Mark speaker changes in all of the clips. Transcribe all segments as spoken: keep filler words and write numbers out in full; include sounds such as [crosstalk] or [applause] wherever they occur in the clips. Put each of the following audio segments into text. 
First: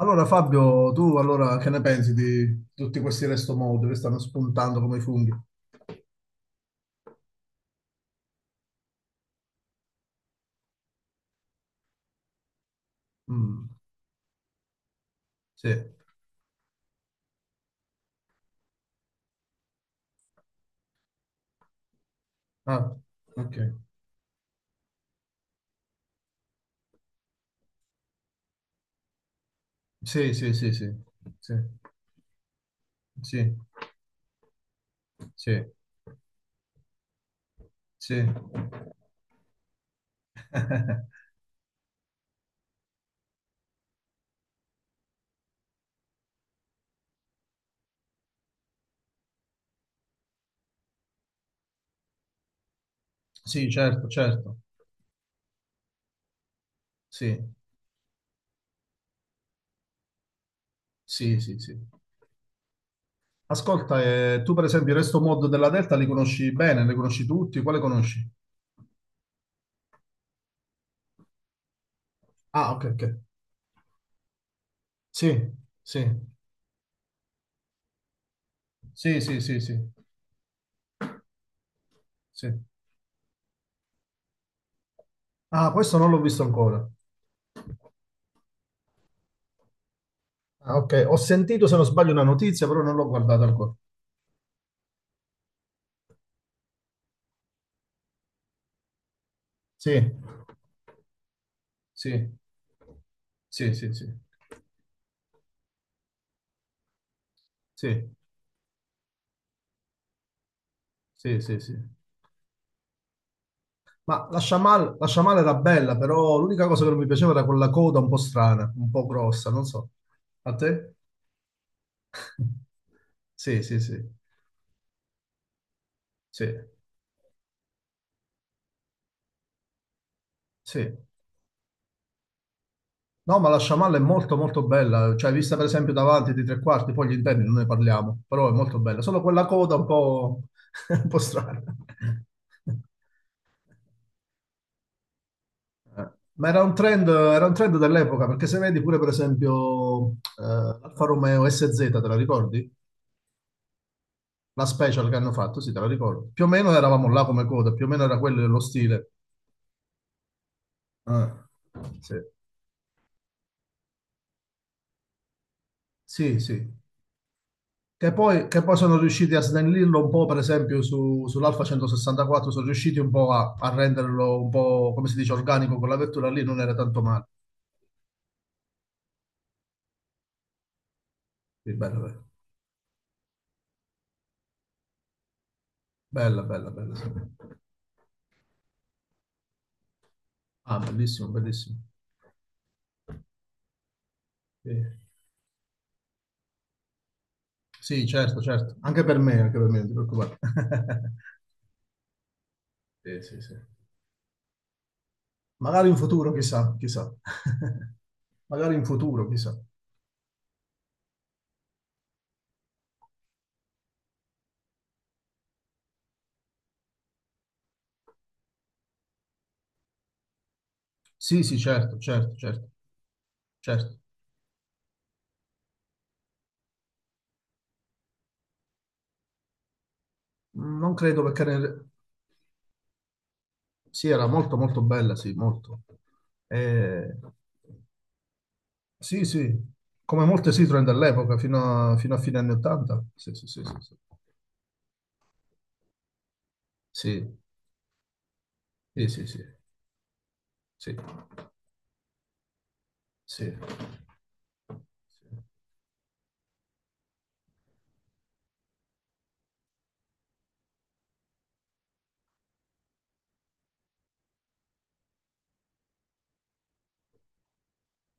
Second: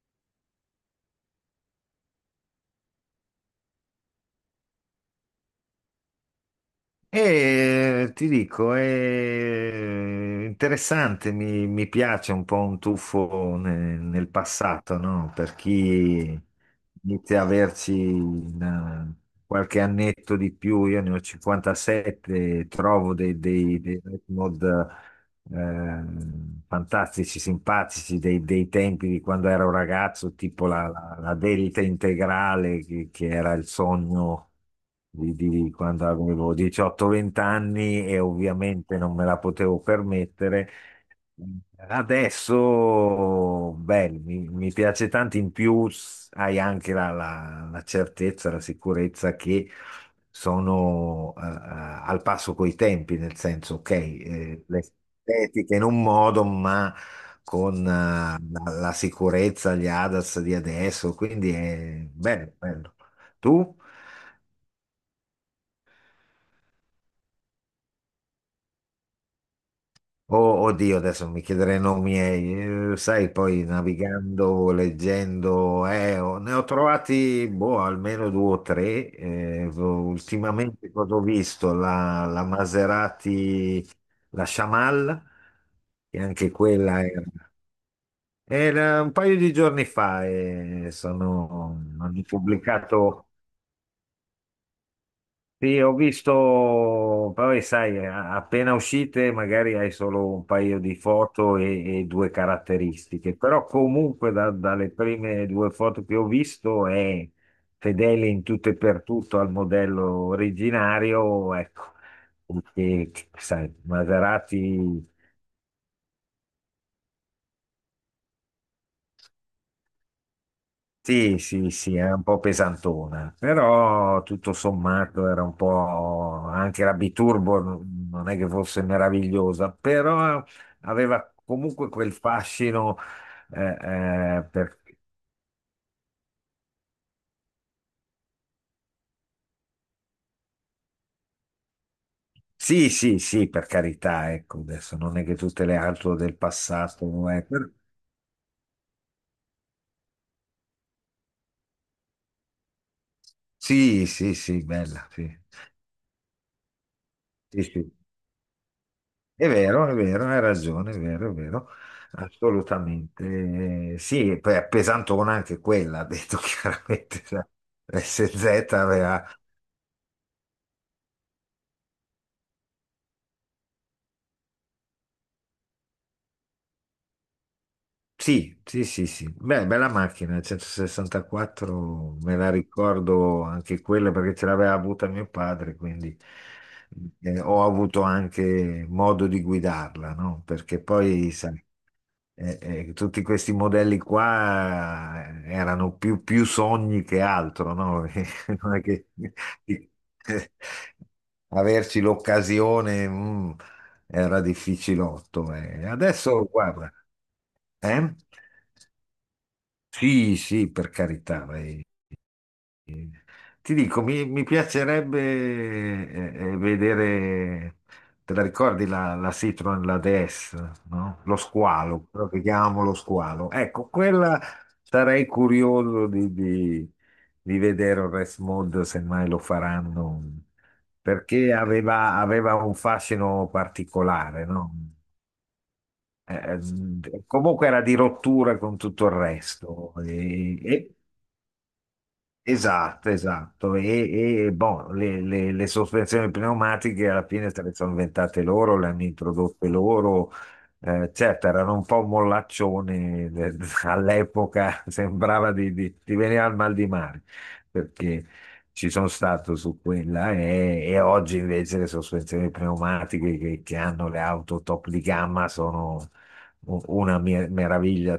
Speaker 1: Allora Fabio, tu allora che ne pensi di tutti questi restomod che stanno spuntando come funghi?
Speaker 2: E ti dico, è interessante, mi, mi piace un po' un tuffo
Speaker 1: Mm,
Speaker 2: ne- nel passato, no? Per
Speaker 1: sì.
Speaker 2: chi inizia a averci una- qualche annetto di più, io ne ho cinquantasette,
Speaker 1: Ah,
Speaker 2: trovo dei,
Speaker 1: ok.
Speaker 2: dei, dei retmod ehm, fantastici, simpatici dei, dei tempi di quando ero
Speaker 1: Sì,
Speaker 2: ragazzo,
Speaker 1: sì,
Speaker 2: tipo
Speaker 1: sì,
Speaker 2: la,
Speaker 1: sì.
Speaker 2: la- la
Speaker 1: Sì,
Speaker 2: delta integrale, che, che era
Speaker 1: sì,
Speaker 2: il sogno di,
Speaker 1: sì,
Speaker 2: di quando avevo diciotto a venti anni e
Speaker 1: sì.
Speaker 2: ovviamente non me la potevo permettere.
Speaker 1: [laughs]
Speaker 2: Adesso, beh, mi, mi piace tanto, in più s- hai anche la, la- la certezza, la sicurezza che sono eh, eh, al passo coi tempi, nel
Speaker 1: Sì,
Speaker 2: senso, ok,
Speaker 1: certo, certo.
Speaker 2: eh, le- estetiche in un modo, ma
Speaker 1: Sì,
Speaker 2: con eh, la, la sicurezza, gli ADAS di adesso,
Speaker 1: sì,
Speaker 2: quindi
Speaker 1: sì, sì.
Speaker 2: è bello, bello. Tu?
Speaker 1: Ascolta, eh, tu per esempio il resto mod della Delta li conosci bene, li conosci tutti? Quale conosci?
Speaker 2: Oh, oddio, adesso mi chiederei nomi,
Speaker 1: Ah, ok,
Speaker 2: miei, eh,
Speaker 1: ok.
Speaker 2: sai, poi navigando,
Speaker 1: Sì,
Speaker 2: leggendo,
Speaker 1: sì,
Speaker 2: eh, ho- ne ho trovati boh, almeno due o tre.
Speaker 1: sì, sì, sì,
Speaker 2: Eh,
Speaker 1: sì,
Speaker 2: ultimamente cosa ho visto? La, la
Speaker 1: sì.
Speaker 2: Maserati, la Shamal,
Speaker 1: Ah, questo non
Speaker 2: che
Speaker 1: l'ho visto
Speaker 2: anche
Speaker 1: ancora.
Speaker 2: quella è. Era un paio di giorni fa
Speaker 1: Ah,
Speaker 2: e
Speaker 1: ok, ho sentito se non
Speaker 2: sono,
Speaker 1: sbaglio una
Speaker 2: hanno
Speaker 1: notizia, però non l'ho
Speaker 2: pubblicato,
Speaker 1: guardata ancora.
Speaker 2: sì, ho visto, poi sai, a- appena uscite magari hai
Speaker 1: Sì,
Speaker 2: solo un paio di foto e, e due
Speaker 1: sì,
Speaker 2: caratteristiche, però
Speaker 1: sì, sì, sì,
Speaker 2: comunque da- dalle prime due foto che ho visto è
Speaker 1: sì,
Speaker 2: fedele in tutto e per tutto al modello
Speaker 1: sì,
Speaker 2: originario,
Speaker 1: sì, sì.
Speaker 2: ecco, perché sai,
Speaker 1: Ma la Shamal, la
Speaker 2: Maserati.
Speaker 1: Shamal era bella, però l'unica cosa che non mi piaceva era quella coda un po' strana, un po' grossa, non so. A te?
Speaker 2: Sì, sì, sì, è un po'
Speaker 1: [laughs]
Speaker 2: pesantona,
Speaker 1: Sì, sì, sì,
Speaker 2: però tutto sommato era un po'
Speaker 1: sì,
Speaker 2: anche la Biturbo n- non è che fosse meravigliosa, però
Speaker 1: sì.
Speaker 2: aveva comunque quel fascino
Speaker 1: No, ma la
Speaker 2: eh,
Speaker 1: Shamal è molto,
Speaker 2: eh,
Speaker 1: molto
Speaker 2: per-
Speaker 1: bella, cioè vista per esempio davanti di tre quarti, poi gli interni non ne parliamo, però è molto bella. Solo quella coda un po', [laughs] un po' strana. [laughs]
Speaker 2: Sì, sì, sì, per carità, ecco, adesso non è che tutte le
Speaker 1: Eh,
Speaker 2: auto del
Speaker 1: Ma era un trend,
Speaker 2: passato, eh,
Speaker 1: era un
Speaker 2: per-
Speaker 1: trend dell'epoca, perché se vedi pure per esempio eh, l'Alfa Romeo S Z, te la ricordi?
Speaker 2: Sì, sì, sì,
Speaker 1: La
Speaker 2: bella,
Speaker 1: special che hanno
Speaker 2: sì.
Speaker 1: fatto, sì, te la ricordo. Più o meno eravamo là come
Speaker 2: Sì,
Speaker 1: coda, più o
Speaker 2: sì.
Speaker 1: meno era quello lo stile.
Speaker 2: È vero, è vero, hai ragione, è vero, è
Speaker 1: Ah,
Speaker 2: vero,
Speaker 1: sì,
Speaker 2: assolutamente. Eh, Sì, e poi è pesantona anche quella, ha
Speaker 1: sì,
Speaker 2: detto [laughs]
Speaker 1: sì.
Speaker 2: chiaramente, la
Speaker 1: Che poi, che
Speaker 2: S Z
Speaker 1: poi sono
Speaker 2: aveva.
Speaker 1: riusciti a snellirlo un po', per esempio, su, sull'Alfa centosessantaquattro, sono riusciti un po' a, a renderlo un po', come si dice, organico, quella vettura lì non era tanto male.
Speaker 2: Sì, sì, sì, sì. Beh, bella macchina,
Speaker 1: Sì, bella,
Speaker 2: centosessantaquattro
Speaker 1: bella,
Speaker 2: me la ricordo anche quella perché ce l'aveva avuta mio padre, quindi
Speaker 1: bella, bella, bella,
Speaker 2: mhmm,
Speaker 1: sì.
Speaker 2: eh, ho avuto anche modo di guidarla, no?
Speaker 1: Ah,
Speaker 2: Perché
Speaker 1: bellissimo,
Speaker 2: poi, sai,
Speaker 1: bellissimo.
Speaker 2: eh, eh, tutti questi modelli
Speaker 1: Sì.
Speaker 2: qua eh, erano più, più sogni che altro, no?
Speaker 1: Sì,
Speaker 2: [laughs]
Speaker 1: certo, certo.
Speaker 2: Non è
Speaker 1: Anche
Speaker 2: che
Speaker 1: per me, anche per me, non ti preoccupare.
Speaker 2: [laughs]
Speaker 1: [laughs]
Speaker 2: averci l'occasione.
Speaker 1: Sì, sì,
Speaker 2: mm
Speaker 1: sì.
Speaker 2: era difficilotto. eh.
Speaker 1: Magari in futuro,
Speaker 2: Adesso,
Speaker 1: chissà,
Speaker 2: guarda,
Speaker 1: chissà. [laughs]
Speaker 2: eh?
Speaker 1: Magari in futuro, chissà.
Speaker 2: Sì, sì, per carità. eh. Ti dico, mi, mi piacerebbe eh, eh, vedere, te la ricordi la, la Citroen, la D S, no? Lo
Speaker 1: Sì, sì, certo,
Speaker 2: squalo, quello
Speaker 1: certo,
Speaker 2: che
Speaker 1: certo,
Speaker 2: chiamavamo lo squalo. Ecco,
Speaker 1: certo.
Speaker 2: quella sarei curioso di, di- di vedere il race mod, se mai lo faranno,
Speaker 1: Non credo perché...
Speaker 2: perché
Speaker 1: ne-
Speaker 2: aveva, aveva un fascino
Speaker 1: Sì, era
Speaker 2: particolare,
Speaker 1: molto,
Speaker 2: no?
Speaker 1: molto bella, sì, molto. Eh,
Speaker 2: Eh, comunque era di rottura con tutto il
Speaker 1: Sì, sì.
Speaker 2: resto.
Speaker 1: Come molte
Speaker 2: E-
Speaker 1: Citroen
Speaker 2: e-
Speaker 1: dell'epoca, fino a, fino a fine anni ottanta.
Speaker 2: esatto,
Speaker 1: Sì, sì, sì, sì,
Speaker 2: esatto.
Speaker 1: sì.
Speaker 2: E, e, boh, le, le- le sospensioni pneumatiche alla
Speaker 1: Sì,
Speaker 2: fine se le sono inventate loro, le hanno
Speaker 1: sì, sì,
Speaker 2: introdotte loro. Eh, certo, erano un po' mollaccioni eh, all'epoca, [laughs] sembrava di, di, di venire al mal di mare, perché ci sono stato su quella e, e oggi invece le sospensioni pneumatiche che, che hanno le auto top di gamma sono u- una mer- meraviglia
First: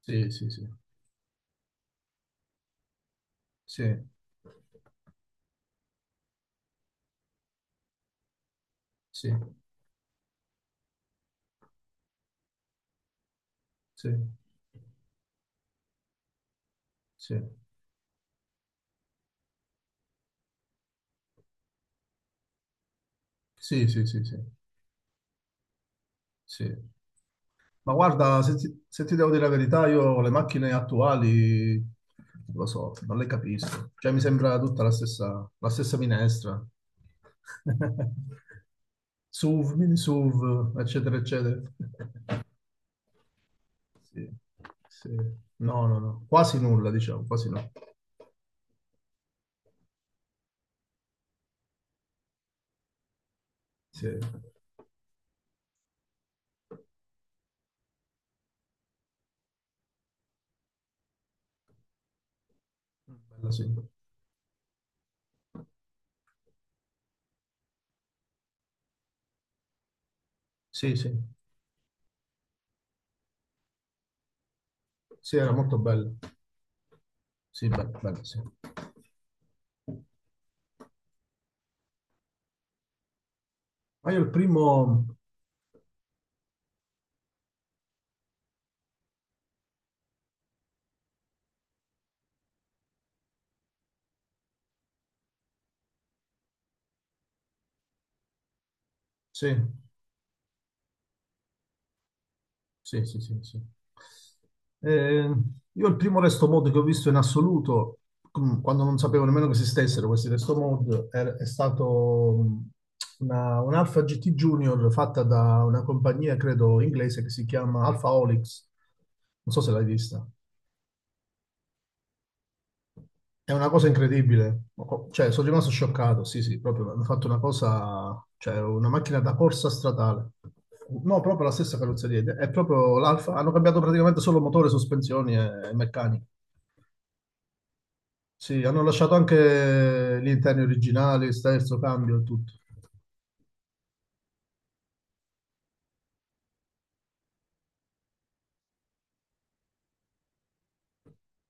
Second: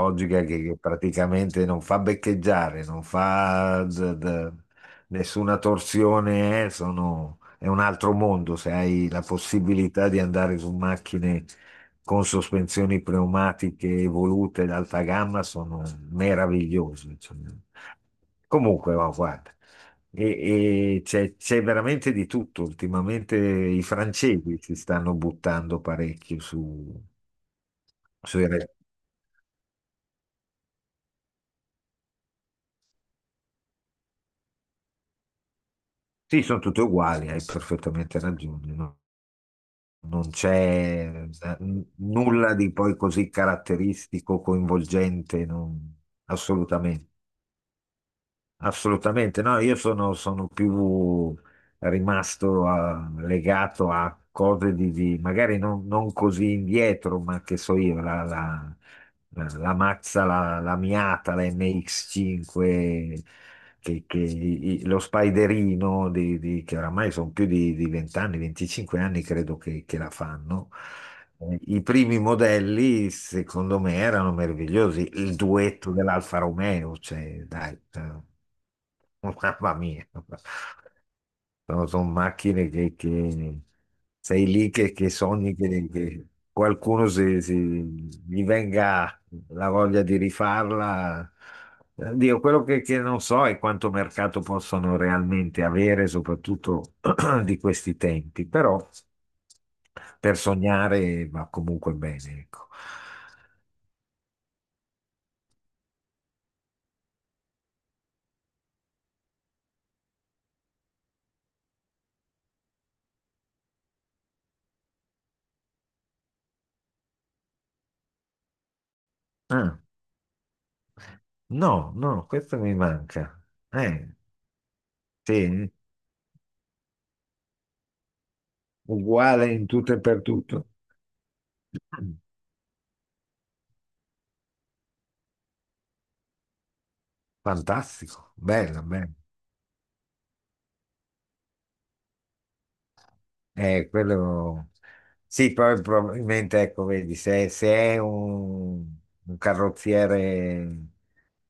Speaker 1: sì, sì, sì, sì, sì, sì,
Speaker 2: che,
Speaker 1: sì,
Speaker 2: che
Speaker 1: sì,
Speaker 2: praticamente non fa beccheggiare, non fa d- d- nessuna torsione, eh, sono- è un altro mondo se hai la
Speaker 1: sì, sì.
Speaker 2: possibilità di andare su macchine con sospensioni pneumatiche
Speaker 1: Sì,
Speaker 2: evolute d'alta gamma sono meravigliose. Cioè.
Speaker 1: sì.
Speaker 2: Comunque, ma guarda, e- e c'è c'è veramente di tutto. Ultimamente i
Speaker 1: Sì, sì, sì, sì,
Speaker 2: francesi si stanno buttando parecchio
Speaker 1: sì.
Speaker 2: su.
Speaker 1: Ma
Speaker 2: Posso
Speaker 1: guarda, se
Speaker 2: dire,
Speaker 1: ti, se ti devo dire la verità, io le macchine attuali, non lo so, non le capisco. Cioè, mi sembra tutta la stessa, la stessa
Speaker 2: sì, sono
Speaker 1: minestra.
Speaker 2: tutte uguali, hai perfettamente
Speaker 1: [laughs]
Speaker 2: ragione, no?
Speaker 1: SUV, mini
Speaker 2: Non
Speaker 1: SUV, eccetera,
Speaker 2: c'è eh,
Speaker 1: eccetera.
Speaker 2: n-
Speaker 1: [laughs]
Speaker 2: nulla di poi così
Speaker 1: Sì,
Speaker 2: caratteristico,
Speaker 1: sì.
Speaker 2: coinvolgente,
Speaker 1: No,
Speaker 2: non-
Speaker 1: no, no. Quasi nulla,
Speaker 2: assolutamente.
Speaker 1: diciamo, quasi no.
Speaker 2: Assolutamente, no, io sono, sono più rimasto a- legato
Speaker 1: Sì,
Speaker 2: a cose di, di- magari non, non così indietro, ma che so io, la, la, la Mazza, la, la Miata, la M X cinque,
Speaker 1: bella, sì.
Speaker 2: che, che i- i- lo Spiderino, di, di- che oramai sono più di, di venti anni, venticinque anni credo che, che la fanno.
Speaker 1: Sì, sì.
Speaker 2: Eh, I primi modelli, secondo me, erano meravigliosi.
Speaker 1: Sì,
Speaker 2: Il
Speaker 1: era molto
Speaker 2: duetto
Speaker 1: bello.
Speaker 2: dell'Alfa Romeo, cioè,
Speaker 1: Sì,
Speaker 2: dai,
Speaker 1: bello, bello,
Speaker 2: eh,
Speaker 1: sì.
Speaker 2: [laughs] mamma mia. Sono, sono macchine che, che
Speaker 1: Ma io il
Speaker 2: sei lì che, che
Speaker 1: primo,
Speaker 2: sogni che, che qualcuno si, si- gli venga la voglia di rifarla. Eh, Dio, quello che, che non so è quanto mercato possono realmente avere, soprattutto [clears throat] di questi tempi, però
Speaker 1: sì.
Speaker 2: per sognare va comunque bene, ecco.
Speaker 1: Sì, sì, sì, sì. Eh, io il primo resto mod che ho visto in assoluto, com- quando non sapevo nemmeno che esistessero questi resto mod, è, è stato mm, una, un Alpha G T Junior fatta da una compagnia, credo, inglese che si chiama Alpha Olix. Non so se
Speaker 2: Ah,
Speaker 1: l'hai vista.
Speaker 2: no, no, questo mi manca.
Speaker 1: È una cosa
Speaker 2: Eh,
Speaker 1: incredibile, cioè sono rimasto
Speaker 2: sì,
Speaker 1: scioccato, sì sì, proprio hanno fatto una cosa, cioè una macchina da
Speaker 2: uguale in
Speaker 1: corsa
Speaker 2: tutto e per
Speaker 1: stradale,
Speaker 2: tutto.
Speaker 1: no proprio la stessa carrozzeria, è proprio l'Alfa, hanno cambiato praticamente solo motore, sospensioni e, e meccanica,
Speaker 2: Fantastico,
Speaker 1: sì,
Speaker 2: bello,
Speaker 1: hanno lasciato
Speaker 2: bello.
Speaker 1: anche gli interni originali, sterzo, cambio e tutto,
Speaker 2: Eh, quello... Sì, poi probabilmente, ecco, vedi, se, se è un, un carrozziere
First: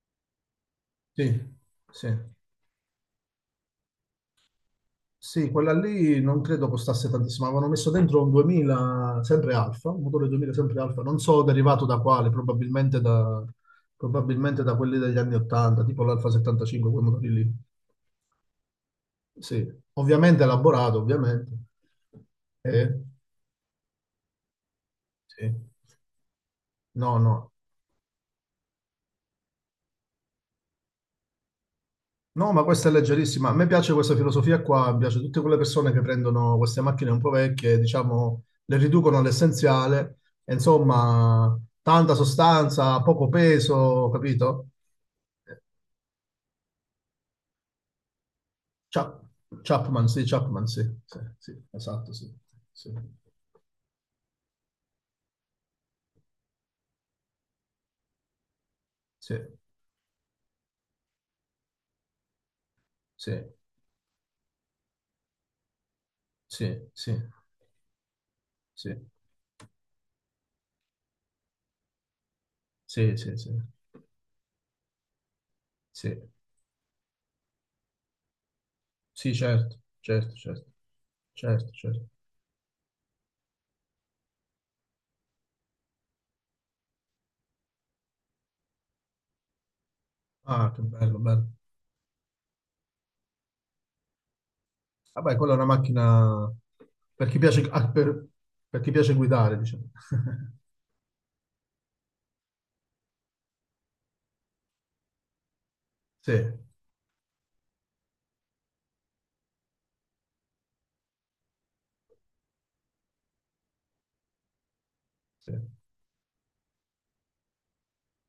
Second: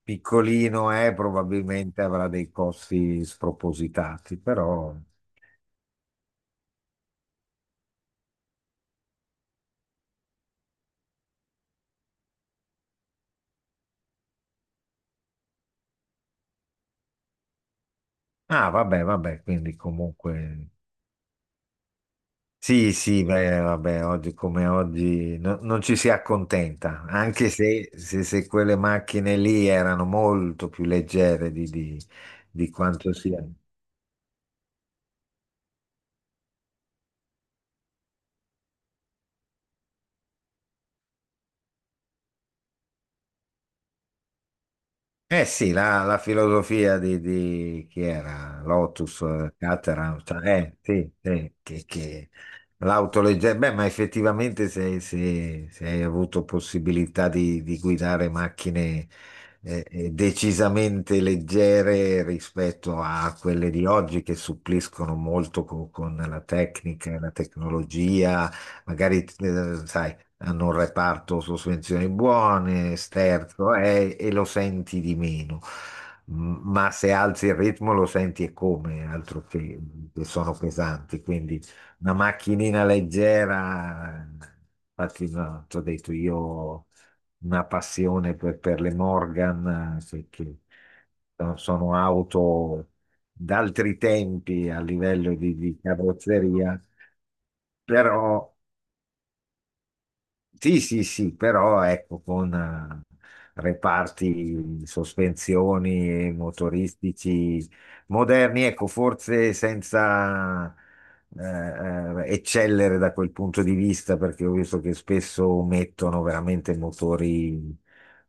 Speaker 2: piccolino, eh,
Speaker 1: sì,
Speaker 2: probabilmente
Speaker 1: sì.
Speaker 2: avrà dei costi spropositati, però.
Speaker 1: Sì, quella lì non credo costasse tantissimo. Avevano messo dentro un duemila, sempre Alfa, un motore duemila sempre Alfa, non so derivato da quale, probabilmente da, probabilmente da quelli degli anni ottanta, tipo l'Alfa settantacinque, quei motori lì.
Speaker 2: Ah, vabbè, vabbè,
Speaker 1: Sì,
Speaker 2: quindi
Speaker 1: ovviamente
Speaker 2: comunque.
Speaker 1: elaborato, ovviamente. Eh,
Speaker 2: Sì, sì, beh, vabbè, oggi come oggi
Speaker 1: sì.
Speaker 2: no- non ci si accontenta,
Speaker 1: No,
Speaker 2: anche
Speaker 1: no.
Speaker 2: se, se- se quelle macchine lì erano molto più leggere di, di-
Speaker 1: No, ma
Speaker 2: di
Speaker 1: questa è
Speaker 2: quanto sia.
Speaker 1: leggerissima. A me piace questa filosofia qua, mi piace tutte quelle persone che prendono queste macchine un po' vecchie, diciamo, le riducono all'essenziale, e insomma, tanta sostanza, poco peso, capito?
Speaker 2: Eh
Speaker 1: Eh,
Speaker 2: sì, la, la filosofia di, di- chi era? Lotus,
Speaker 1: Chap-
Speaker 2: eh,
Speaker 1: Chapman,
Speaker 2: Caterham,
Speaker 1: sì,
Speaker 2: cioè,
Speaker 1: Chapman,
Speaker 2: eh,
Speaker 1: sì,
Speaker 2: sì,
Speaker 1: sì,
Speaker 2: sì,
Speaker 1: sì,
Speaker 2: che,
Speaker 1: esatto, sì,
Speaker 2: che
Speaker 1: sì,
Speaker 2: l'autoleggera, beh, ma effettivamente se, se- se hai avuto possibilità di, di guidare macchine
Speaker 1: sì,
Speaker 2: eh, eh, decisamente leggere rispetto a quelle di oggi che suppliscono molto co- con, la
Speaker 1: sì,
Speaker 2: tecnica
Speaker 1: sì,
Speaker 2: e la tecnologia,
Speaker 1: sì,
Speaker 2: magari, eh, sai hanno un reparto sospensioni buone,
Speaker 1: sì, sì, sì, sì,
Speaker 2: sterzo, eh, e lo senti di meno.
Speaker 1: sì,
Speaker 2: M- Ma se alzi il ritmo lo senti e come,
Speaker 1: sì,
Speaker 2: altro che,
Speaker 1: certo,
Speaker 2: che
Speaker 1: certo,
Speaker 2: sono
Speaker 1: certo,
Speaker 2: pesanti. Quindi
Speaker 1: certo, certo.
Speaker 2: una macchinina leggera, infatti, no, ti ho detto io ho una passione per, per le Morgan, eh, che, che
Speaker 1: Ah, che bello, bello.
Speaker 2: sono sono auto d'altri tempi a livello
Speaker 1: Vabbè, quella è
Speaker 2: di,
Speaker 1: una
Speaker 2: di
Speaker 1: macchina
Speaker 2: carrozzeria,
Speaker 1: per chi piace, ah, per,
Speaker 2: però
Speaker 1: per chi piace guidare, diciamo. [laughs]
Speaker 2: sì, sì, sì, però ecco, con eh, reparti, sospensioni
Speaker 1: Sì,
Speaker 2: e motoristici moderni, ecco, forse senza eh, eh, eccellere da quel punto di vista, perché ho visto che
Speaker 1: sì,
Speaker 2: spesso mettono veramente motori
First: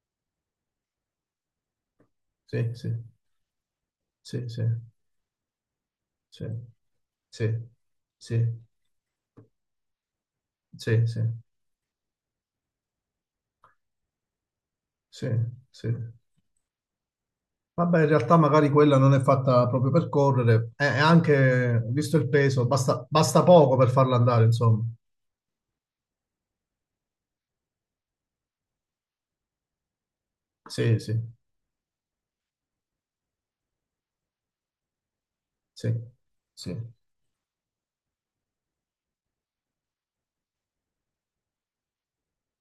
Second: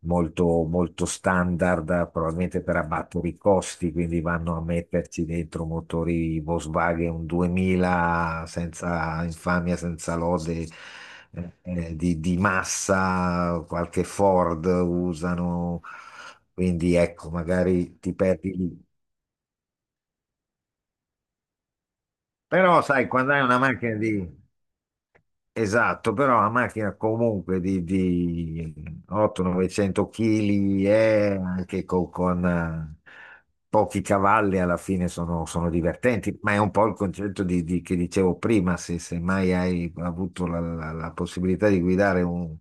Speaker 2: molto, molto standard, probabilmente
Speaker 1: sì,
Speaker 2: per
Speaker 1: sì,
Speaker 2: abbattere i costi, quindi
Speaker 1: sì,
Speaker 2: vanno a
Speaker 1: sì,
Speaker 2: metterci dentro motori
Speaker 1: sì,
Speaker 2: Volkswagen
Speaker 1: sì,
Speaker 2: duemila
Speaker 1: sì,
Speaker 2: senza infamia, senza lode.
Speaker 1: sì, sì,
Speaker 2: eh, eh, Di, di massa, qualche Ford
Speaker 1: sì,
Speaker 2: usano,
Speaker 1: sì.
Speaker 2: quindi ecco, magari
Speaker 1: Vabbè, in
Speaker 2: ti
Speaker 1: realtà
Speaker 2: perdi
Speaker 1: magari
Speaker 2: lì.
Speaker 1: quella non è fatta proprio per correre, e e anche, visto il peso,
Speaker 2: Però
Speaker 1: basta,
Speaker 2: sai, quando hai
Speaker 1: basta
Speaker 2: una
Speaker 1: poco per
Speaker 2: macchina
Speaker 1: farla
Speaker 2: di.
Speaker 1: andare, insomma.
Speaker 2: Esatto, però la macchina comunque di, di ottocento novecento kg
Speaker 1: Sì, sì,
Speaker 2: è anche co- con, eh, pochi cavalli alla fine sono, sono
Speaker 1: sì,
Speaker 2: divertenti, ma è un
Speaker 1: sì,
Speaker 2: po' il concetto di- di- che dicevo prima, se, se mai hai avuto la, la- la possibilità di guidare un-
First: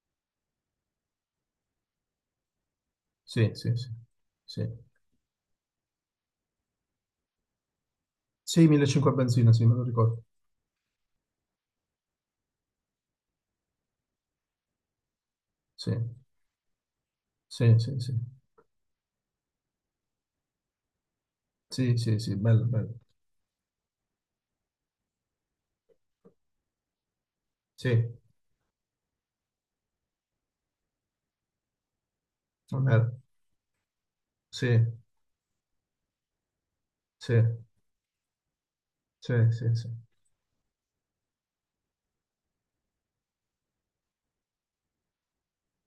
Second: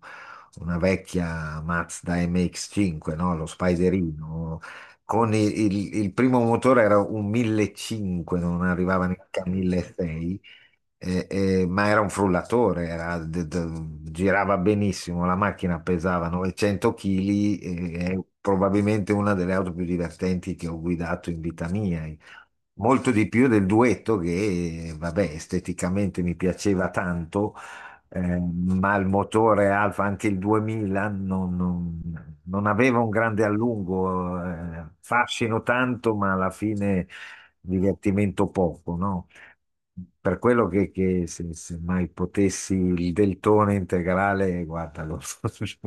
Speaker 2: una vecchia Mazda M X cinque, no? Lo
Speaker 1: sì, sì, sì,
Speaker 2: Spiderino,
Speaker 1: sì.
Speaker 2: con il, il- il primo motore era un millecinquecento, non
Speaker 1: Sì,
Speaker 2: arrivava
Speaker 1: millecinquecento
Speaker 2: neanche a
Speaker 1: benzina, sì, me lo ricordo.
Speaker 2: milleseicento. E- e- ma era un frullatore, era- d- d- girava benissimo, la macchina
Speaker 1: Sì,
Speaker 2: pesava novecento chili
Speaker 1: sì, sì,
Speaker 2: e
Speaker 1: sì.
Speaker 2: è probabilmente una delle auto più divertenti che ho guidato in vita
Speaker 1: Sì,
Speaker 2: mia.
Speaker 1: sì, sì, bello, bello.
Speaker 2: Molto di più del duetto che, vabbè, esteticamente mi piaceva tanto,
Speaker 1: Sì,
Speaker 2: eh, ma il motore Alfa, anche il duemila, non, non- non
Speaker 1: non
Speaker 2: aveva
Speaker 1: era.
Speaker 2: un grande allungo,
Speaker 1: Sì,
Speaker 2: eh, fascino tanto, ma alla fine
Speaker 1: sì,
Speaker 2: divertimento poco, no?
Speaker 1: sì, sì, sì.
Speaker 2: Per quello che, che se, se mai potessi il deltone integrale, guarda, lo-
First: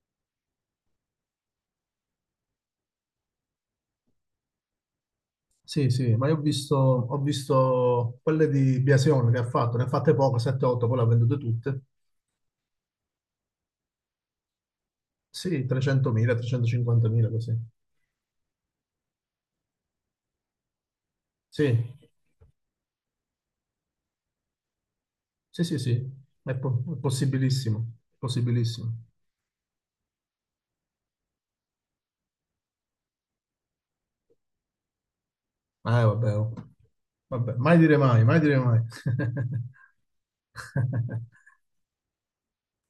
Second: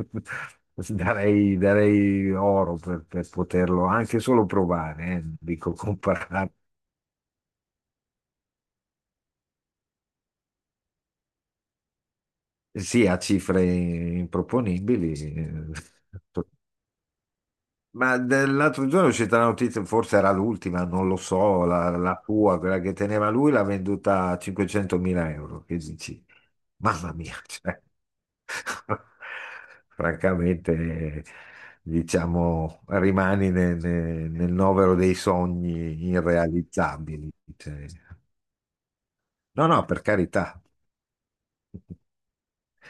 Speaker 2: [laughs] darei, darei oro per, per poterlo anche solo provare, eh, non dico [laughs]
Speaker 1: Sì, sì, ma io ho
Speaker 2: comparare,
Speaker 1: visto, ho visto quelle di Biasion che ha fatto, ne ha fatte poco, sette otto, poi le ha vendute tutte.
Speaker 2: sì, a cifre improponibili, eh,
Speaker 1: Sì, trecentomila,
Speaker 2: [laughs]
Speaker 1: trecentocinquantamila, così.
Speaker 2: Ma dell'altro giorno è uscita la notizia, forse era l'ultima, non lo
Speaker 1: Sì,
Speaker 2: so, la, la tua, quella che teneva lui, l'ha venduta a 500.000
Speaker 1: sì,
Speaker 2: euro.
Speaker 1: sì,
Speaker 2: Che
Speaker 1: sì,
Speaker 2: dici?
Speaker 1: è, po- è
Speaker 2: Mamma mia, cioè,
Speaker 1: possibilissimo, possibilissimo.
Speaker 2: [laughs] francamente, eh, diciamo, rimani nel, nel- nel novero dei
Speaker 1: Eh,
Speaker 2: sogni
Speaker 1: vabbè, oh.
Speaker 2: irrealizzabili.
Speaker 1: Vabbè, mai
Speaker 2: Cioè.
Speaker 1: dire mai, mai dire mai.
Speaker 2: No, no, per carità,
Speaker 1: [laughs]